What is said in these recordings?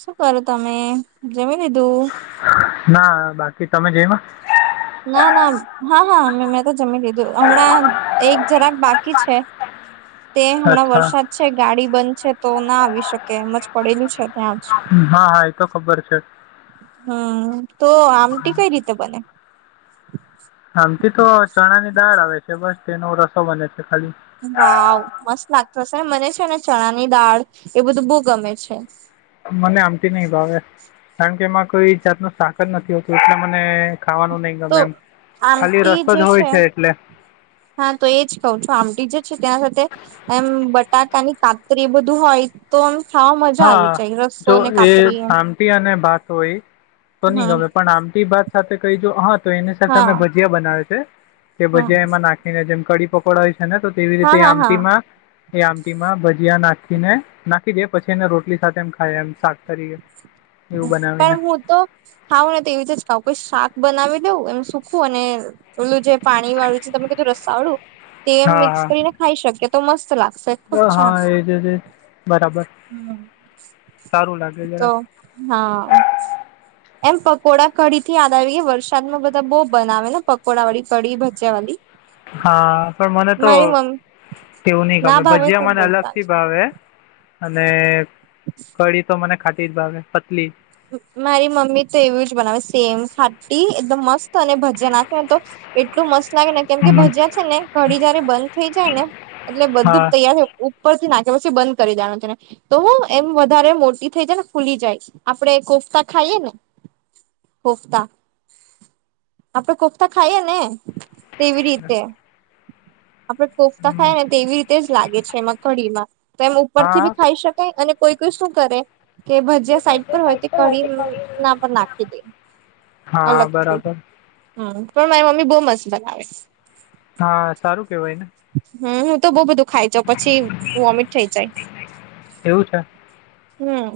શું કરો તમે જમી લીધું ના બાકી તમે જઈમાં ના ના હા હા મેમે મેં તો જમી લીધું હમણાં એક જરાક બાકી છે તે હમણાં અચ્છા વરસાદ છે ગાડી બંધ છે તો ના આવી શકે એમજ પડેલું છે ત્યાં જ હા હા એ તો ખબર છે હમ તો આમટી કઈ રીતે બને આમટી તો ચણાની દાળ આવે છે બસ તેનો રસો બને છે ખાલી વાવ મસ્ત લાગતો હશે ને મને છે ને ચણાની દાળ એ બધું બઉ ગમે છે મને આમતી નહિ ભાવે કારણ કે એમાં કોઈ જાતનું શાક જ નથી હોતું. એટલે મને ખાવાનું નહી તો ગમે એમ ખાલી આમટી રસો જે જ હોય છે. એટલે હા તો એજ કઉ છું આમ ટીજીત. છે ત્યા સાથે એમ બટાકાની કાતરી એ બધું હોય તો આમ. ખાવા મજા આવી હા જાય રસો જો ને એ કાતરી એમ આમટી અને ભાત હોય. તો નહી હમ ગમે પણ આમતી ભાત સાથે કહી જો હા તો એની સાથે અમે હા ભજીયા બનાવે છે. કે હા ભજીયા એમાં નાખીને જેમ કડી પકોડ હોય છે. ને તો તેવી હા રીતે હા હા આમટી માં એ આમટીમાં ભજીયા નાખી ખી ને નાખી દે પછી એને રોટલી સાથે એમ ખાય એમ શાક તરીકે. હ એવું બનાવીને પણ હું તો ખાઉં ને તો એવી રીતે જ ખાઉં કોઈ શાક બનાવે. દઉં એમ સુખવું અને ઓલું જે પાણી વાળું છે તમે કીધું રસા વાળું. તે હા મિક્સ કરીને ખાઈ શકીએ તો મસ્ત લાગ. હા એજ એજ એજ બરાબર. સારું લાગે તો જરા. હા એમ પકોડા કઢીથી યાદ આવી ગયા વરસાદમાં બધા બહુ બનાવેને પકોડા વાળી કઢી ભજ્યા વાળી. હા પણ મને તો મારી મમ્મી તેવું નહીં ના ગમે ભાવે ભજીયા તો મને અલગ બોલતા થી છે ભાવે. અને કળી તો મને ખાટી જ ભાવે પતલી મારી મમ્મી તો એવું જ બનાવે સેમ ખાટી એકદમ મસ્ત અને ભજીયા નાખેને તો. એટલું મસ્ત લાગે ને કેમ કે હમ ભજીયા છે. ને કડી જયારે બંધ થઈ જાય ને એટલે હા બધું તૈયાર થાય ઉપર થી નાખી. કે પછી બંધ કરી દેવાનું તેને તો એમ વધારે મોટી થઈ જાય ને ફુલી જાય. આપડે કોફતા ખાઈએને કોફતા આપડે કોફતા ખાઈએને તેવી રીતે આપડે કોફતા હમ ખાયએને તેવી રીતે જ લાગે છે. એમાં કડીમાં તો એમ ઉપર થી હા બી ખાઈ શકાય અને કોઈ કોઈ શું કરે કે ભજીયા સાઈડ પર હોય તે કઢી ના પર નાખી દે. હા અલગથી બરાબર હમ પણ મારી મમ્મી બઉ મસ્ત બનાવે. હા સારું કહેવાય ને હમ હું તો બહુ બધું ખાય જા પછી વોમિટ થઈ જાય એવું છે હમ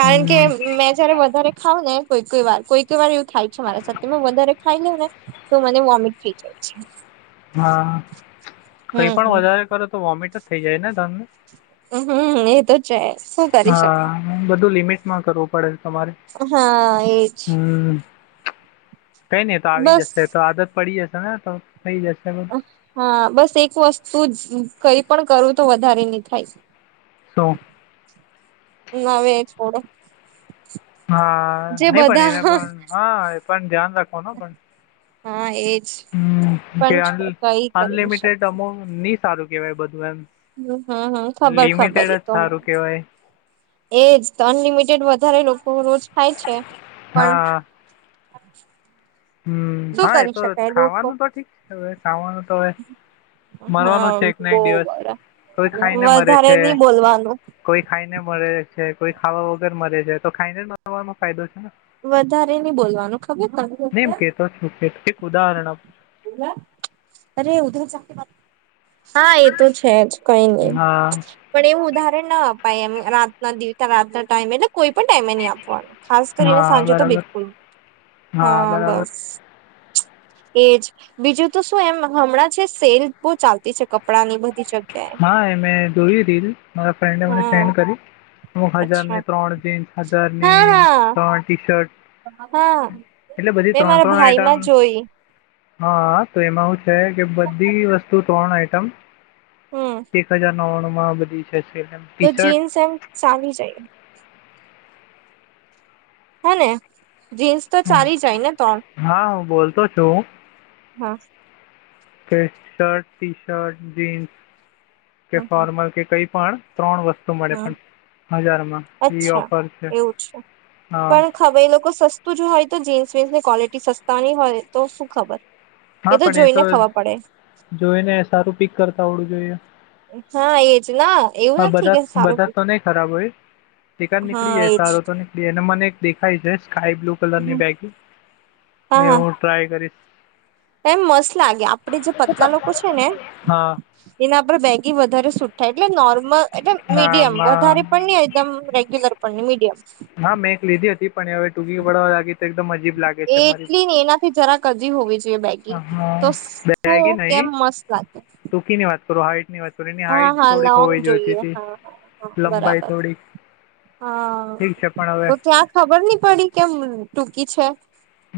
કારણ કે મેં જયારે વધારે ખાવ ને કોઈ કોઈ વાર કોઈ કઈ વાર એવું થાય છે મારા સાથે મે વધારે ખાઈ લઉં ને તો મને વોમિટ થઈ જાય અચ્છા હા કઈ પણ વધારે કરો તો વોમિટ જ થઈ જાય ને ધનને હમ એ તો જ છે શું કરી શકે હા બધું લિમિટમાં કરવું પડે તમારે હા એજ હમ કઈ નહી તો આવી બસ જશે તો આદત પડી જશે ને તો. થઈ જશે બધું હા બસ એક વસ્તુજ કઈ પણ કરું તો વધારે નહી થાય. શું ના આવે એ છોડે. હા નઈ પણ એને પણ હા એ પણ ધ્યાન રાખવાનું પણ. હા એજ. હમ કે પણ અન કઈ કરી ન અનલિમિટેડ શકાય અમાઉન્ટ નહી સારું કેવાય બધું એમ. હમ હમ હમ ખબર ખબર લિમિટેડ એ જ તો સારું કહેવાય મને એજ તો અનલિમિટેડ વધારે લોકો રોજ થાય છે. પણ હ [unintelligible] હા હમ હા એ તો લોકો ખાવાનું તો ઠીક છે. હવે ખાવાનું તો હવે મરવાનું હા છે એકને બહુ એક દિવસ વડા કોઈ ખાઈને મેરે વધારે છે નહી બોલવાનું કોઈ ખાઈને બળે છે. કોઈ ખાવા વગેર મ મળે જાય તો ખાઈને નવાનો ફાયદો છે ને. વધારે નહી બોલવાનું ખબર તને નનેમ કેતો શું કેતો એક ઉદાહરણ આપુ ઉરા ઉધર જાકે બાત હા એ તો છે જ કઈ નહી છું. હા પણ એવું ઉદાહરણ ના આપ એમ રાતના દિવતા રાત ના ટાઈમે એટલે કોઈ પણ ટાઈમે નહી આપવાનો ખાસ કરીને હા સાંજે તો બરાબર બિલકુલ હા બસ એજ બીજું તો શું એમ હમણાં જે સેલ બહુ ચાલતી છે કપડાં ની બધી જગ્યા હા એ મેં જોવી તીલ મારા ફ્રેન્ડ મને હા સેન્ડ કરી હું હજાર અચ્છા ની ત્રણ જીન્સ હા હજારની હા ત્રણ ટી શર્ટ હા એટલે બધી મેં ત્રણ મારા ત્રણ આઈટમ ભાઈમાં જોઈ હા તો એમાં શું છે કે બધી વસ્તુ ત્રણ આઈટમ હમ એક હજાર નવ્વાણું માં બધી છે સમ તો ટી શર્ટ જીન્સ એમ ચાલી જાય હાને જીન્સ તો ચાલી જાય ને ત્રણ હા હું બોલતો છું હા કે શર્ટ ટી શર્ટ જીન્સ કે હમ હમ ફોર્મલ કે કઈ પણ ત્રણ વસ્તુ મળે હમ પણ હજારમાં એ અચ્છા ઓફર છે હા પણ ખબર એ લોકો સસ્તું જો હોય તો જીન્સ વીન્સની ક્વોલિટી સસ્તા નહી હોય તો શું ખબર હા પણ એ તો જોઈને ખબર પડે જોઈને સારું પીક કરતા આવડું જોઈએ હા એજ ના એવું હા નથી બધા કે સારું બધા તો નઈ ખરાબ હોય એકાદ નીકળી હા જાય એજ સારો તો નીકળી એ અને મને એક દેખાય જ હાયે એ બ્લુ કલરની બેગ હા એ હા હું ટ્રાય કરીશ એમ મસ્ત લાગે આપડે જે પતલા લોકો છે ને હા એના પર બેગી વધારે સુ એટલે નોર્મલ એટલે ના મીડિયમ વધારે આમાં પણ નહી એકદમ રેગ્યુલર પણ નહી મીડિયમ તુગી બળવાાગી ત એટલી ને એનાથી જરા કદી હોવી જોઈએ બેગી તો હા શું બેગી કેમ મસ્ત લાગે થોડો હાઈટની વાત કરી એની હા હાઈટ હા થોડીક લોંગ હોવી જોઈતી જોઈએ તી હા હા હા લંબાઈ બરાબર થોડીક હા ઠીક છે પણ હવે તો ત્યાં ખબર નહી પડી કેમ ટૂંકી છે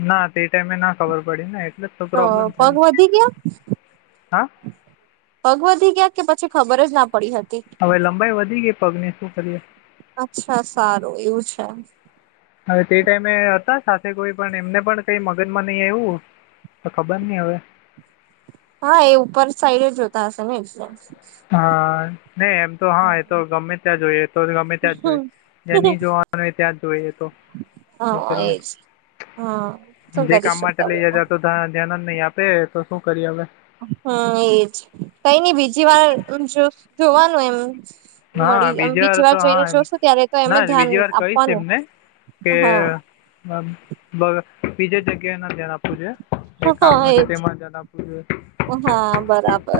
ના તે ટાઈમે, ના ખબર પડી ને એટલે જ તો પ્રોબ્લેમ થઈ પગ વધી ગયા, હા પગ વધી ગયા કે પછી ખબર જ ના, પડી હતી હવે, લબાઈ વધી ગઈ. પગને શું કરીએ અચ્છા સારુ, એવુ છે. હવે, તે ટાઈમે હતા સાથે કોઈ પણ એમને પણ કઈ મગજમા નહી, આયવુ તો ખબર નહી, હવે હા, એ ઉપર સાઈડે જોતા, હશે ને એે હા નહી એમ તો હા એ તો ગમે ત્યાં જોઈ એ તો ગમે ત્યાં હમ જોઈ જ્યાં નહી જોવાનું હોય ત્યાં જોઈએ તો હું હા એજ હા કર્યા શું જે કરી કામ માટે શકતા લઈ એમાં જતા તો ત્યાં ધ્યાન જ નહી આપ તે તો શું કરીયે હવે હા એજ કઈ નઈ બીજી વાર અ મ જોવાનું એમ હા મળી અમ બીજી વાર તો હા જઈને એમ જોશું ત્યારે તો એમ ના જ ધ્યાન બીજી વાર કહીશ આપવાનું એમને કે હા બ બગ બીજે જગ્યાએ ના ધ્યાન આપવું જોઈએ હા કામ ન છે એજ તેમાં જતા પૂર હા બરાબર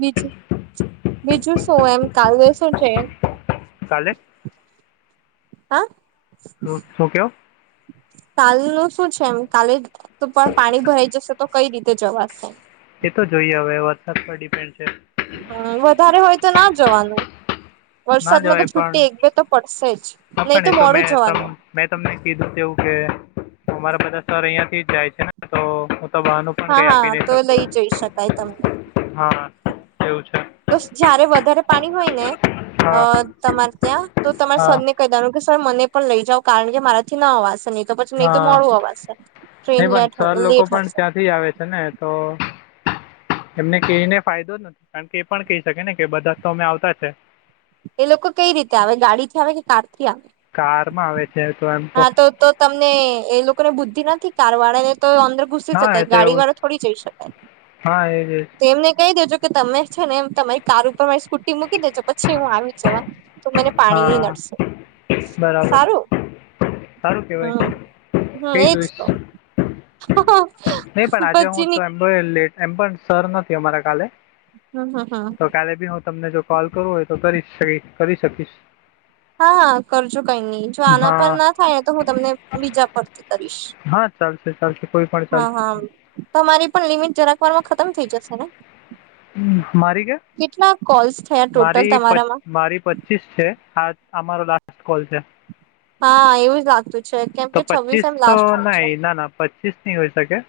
બીજું બીજું શું એમ કાલે શું છે કાલે શું શું કેવ કાલ નું શું છે એમ કાલે તો પણ પાણી ભરાઈ જશે તો કઈ રીતે જવાશે તો જોઈએ હવે વરસાદ પર ડિપેન હ, વધારે હોય. તો ના જવાનું ના વરસાદમાં જવાય તો પણ છુટ્ટી એક બે તો પડશે જ હા, પણ નહી ને તો મોડું મેં ત જવાનું મેં તમને કીધુ, તેવુ કે અમારા, બધા સર અહિયાં થી જ જાય છે, ને તો તો બહાનું પણ હા કઈ આપી, હા નહી. તો શકતું લઈ જઈ શકાય તમને એમ હા એવું છે તો જયારે વધારે પાણી હોય, ને અ હા તમારે ત્યાં તો તમારા હા સરને કઈ દેવાનુ સર મને પણ લઈ, જાવ કારણ કે મારાથી ના અવાસે મે હા, નહી. પણ લેટ સર લોકો લેટ પણ હશે ત્યાંથી આવે છે ને તો એમને કહીને ફાયદો જ નથી કારણ કે એ પણ કહી શકે ને કે બધા તો અમે આવતા છે. એ લોકોકઈ રીતે, આવે ગાડીથી આવે કે કાર થી આવે કારમા આવે છે તો એમ હા, તો તો તમને એ લોકોને બુદ્ધિ નથી. કાર વાળાને તો અદર ઘુસી હા એ શકાય તો ગાડી એવું વાળો જ. થોડી જઈ શકાય, હા એ જ એ જ. તો એમને કહી દેજો તમે છેને, એ તમારી કાર ઉપર મારી સ્કૂટી મૂકી દેજો પછી હુ આવી જવા તો મને પાણી નઈ, હા નડશે બરાબર સારુ સારું કહેવાય હા, હા કહી એજ જોઈશ તો નહીં પણ આજે પછી, હું તો ની એમ પણ લેટ એમ પણ સર નથી. અમારા કાલે હમ હમ હમ તો કાલે બી હુ તમને જો કોલ કરુ હ તો કરી, શકી કરી શકીશ હા, હા કરજો કઈ નહી જો આના પર હા ના થાય ને તો હુ તમને બીજા પરથી કરીશ હા, ચાલશે ચાલશે કોઈ પણ હા, ચાલશે હા તમારી પણ લિમિટ જરાકવારમાં ખતમ થઈ, જશે ને મારી કે કેટલા કોલ્સ થયા ટોટલ મારી પ તમારામાં મારી પંચીસ છે. હા, અમારો લાસ્ટ કોલ છે. હા એવુજ લાગતુ તો પચીસ તો નહી, ના ના પંચીસ ની હોય શકે હ,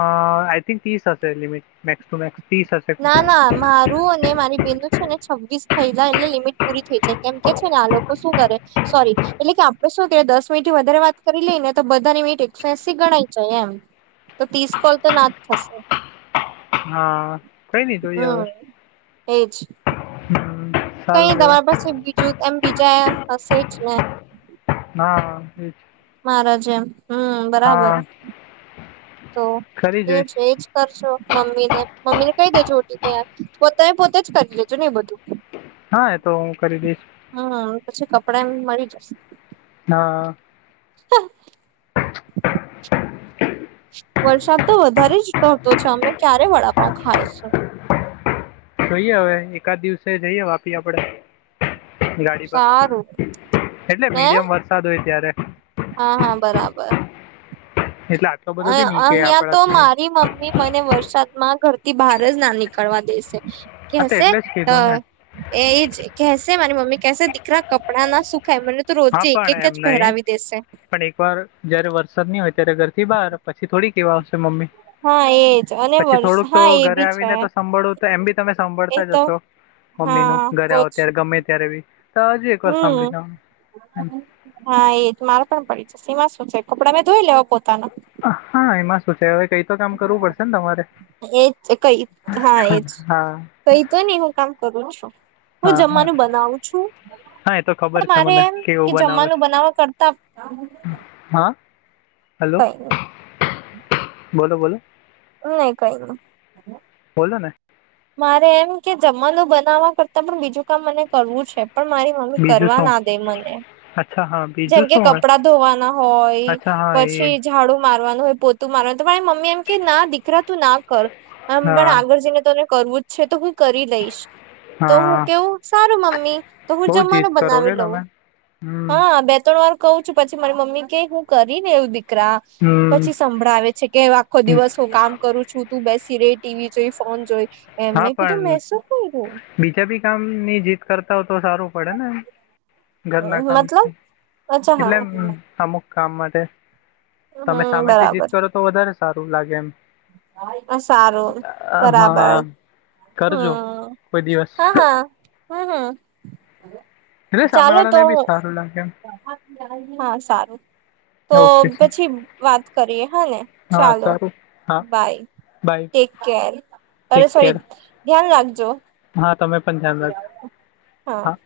આઇથિન્ક તીસ હશે લિમિટ મેક્સ ટુ મેક્સ ત્રીસ હશે ના ના મારુ અને મારી બેનું છેને, છવ્વીસ થઈ, જાય એટલે લિમિટ પૂરી થઈ જાય કેમ કે છે, ને આ લોકો શું કરે સોરી એટલે કે આપડે શું દસ મિનટ વધારે વાત કરી લઈ ને તો બધાની મીટ એકસો એસી ગણાય જાય એમ તો તીસ કોલ તો ના જ થશે. હા કઈ નહ જોય હવે. હમ એજ કઈ સારું દવા કેવાય પાસે બીજું એમ બીજા હશે જ ને. હા એ છે. મારા જેમ હમ બરાબર. તો કરી એ જોઈશ છે એજ કરશો મમ્મી ને મમ્મી ને કહી દેજો ત પોતા પોતે જ કરી લેજો ને એ બધું. હા એ તો હું કરી દઈશ. પણ, એમ એમ મળી જશે હા વરસાદ તો વધારે જ થતો છે, અમે ક્યારે વડાપાવ ખાય શુ જોઈએ, હવે એકાદ દિવસે જઈએ વાપી આપડે ગાડી, સારું પર એટલે ને મીડિયમ વરસાદ હોય. ત્યારે હા એટલે આટલો બધો અ બી નહી કે અહિયા, તો આપડાથી મારી મમ્મી મને વરસાદમા ઘર બહાર, જ ના નીકળવા દેશે હા તો કેશે એટલે જ કીધું ને એજ કે મારી મમ્મી કેસે દીકરા કપડાના સુખ હા, પણ એમ નઈ દેશે પણ એક વાર જયારે વરસાદ નહી, હોય અત્યારે, ઘરથી બહાર પછી થોડી કેવા આવશે મમ્મી હા એજ અને પછી વર્ષ થોડુક. તો હા એ ઘરે બી છે આવીને તો સાંભળું તો એમ બી તમે એ સાંભળતા તો જશો મમ્મી નુ હા ઘરે આવો બોજ ત્યારે ગમે, ત્યારે બી તો હજી એક વાર હમ સાંભળી લેવાનુ હા, એ જ મારે પાહે પડી છે, એમા શું છે. કપડા મેં ધોઈ લેવા પોતાનો હા એમાં શું છે હવે કઈ તો કામ કરવું પડશે ને તમારે. એજ કઈ હા એજ હા કઈ તો નહી હું કામ કરું છું. હું હા હા જમવાનું બનાવું છું. હા એ તો ખબર પણ છે મારે મને એમ કે કેવું બનાવે જમવાનું છે બનાવવા કરતા હેલો કઈ બોલો બોલો. નહી કઈ ન. બોલો ને. મારે એમ કે જમવા નું બનાવવા કરતા પણ બીજું કામ મને કરવું છે. પણ મારી મમ્મી બીજું કરવા શું ના દે મને. અચ્છા હા જેમ બીજું કે શું હોય કપડા ધોવાના હોય અચ્છા હા એ પછી ઝાડુ મારવાનું હોય પોતું મારવાનું તો પણ મમ્મી એમ કે ના દીકરા તું ના કર પણ હા આગળ જઈને તને કરવું જ છે તો હું કરી લઈશ. તો હું હા કેવું સારું મમ્મી તો હું બહુ જીદ જમવાનું કરો કે બનાવી તમે લઉં. હમ હા બે ત્રણ વાર કવું છું પછી મારી મમ્મી કે હું કરીને એવું દીક રા હમ પછી સંભળાવે છે કે આખો હમ. દિવસ હું કામ કરું છું તું બેસી રેય ટીવી જોઈ ફોન જોઈ એમ હા મે કીધું પણ મે‌ શું કરીયુ. બીજા બી કામ ની જીત કરતા હો તો સારું પડે ને એમ. ઘરના મતલબ કામથી અચ્છા એટલે હા અમુક કામ માટે. હમ તમે સામેથી જીત બરાબર કરો તો વધારે સારું લાગે એમ. સારું હા. બરાબર [unintelligible] કરજો કોઈ દિવસ. હમ્મ એટલે હમ્મ સામે ચાલો તો વાળાને બી સારું લાગે એમ હું. હા સારું તો ઓકે સર. પછી વાત કરીએ હા ને હા ચાલો. સારું હા બાય બાય ટેક-કેર અરે ટેક સોરી કેર ધ્યાન રાખજો. હા તમે પણ ધ્યાન રાખજો હા.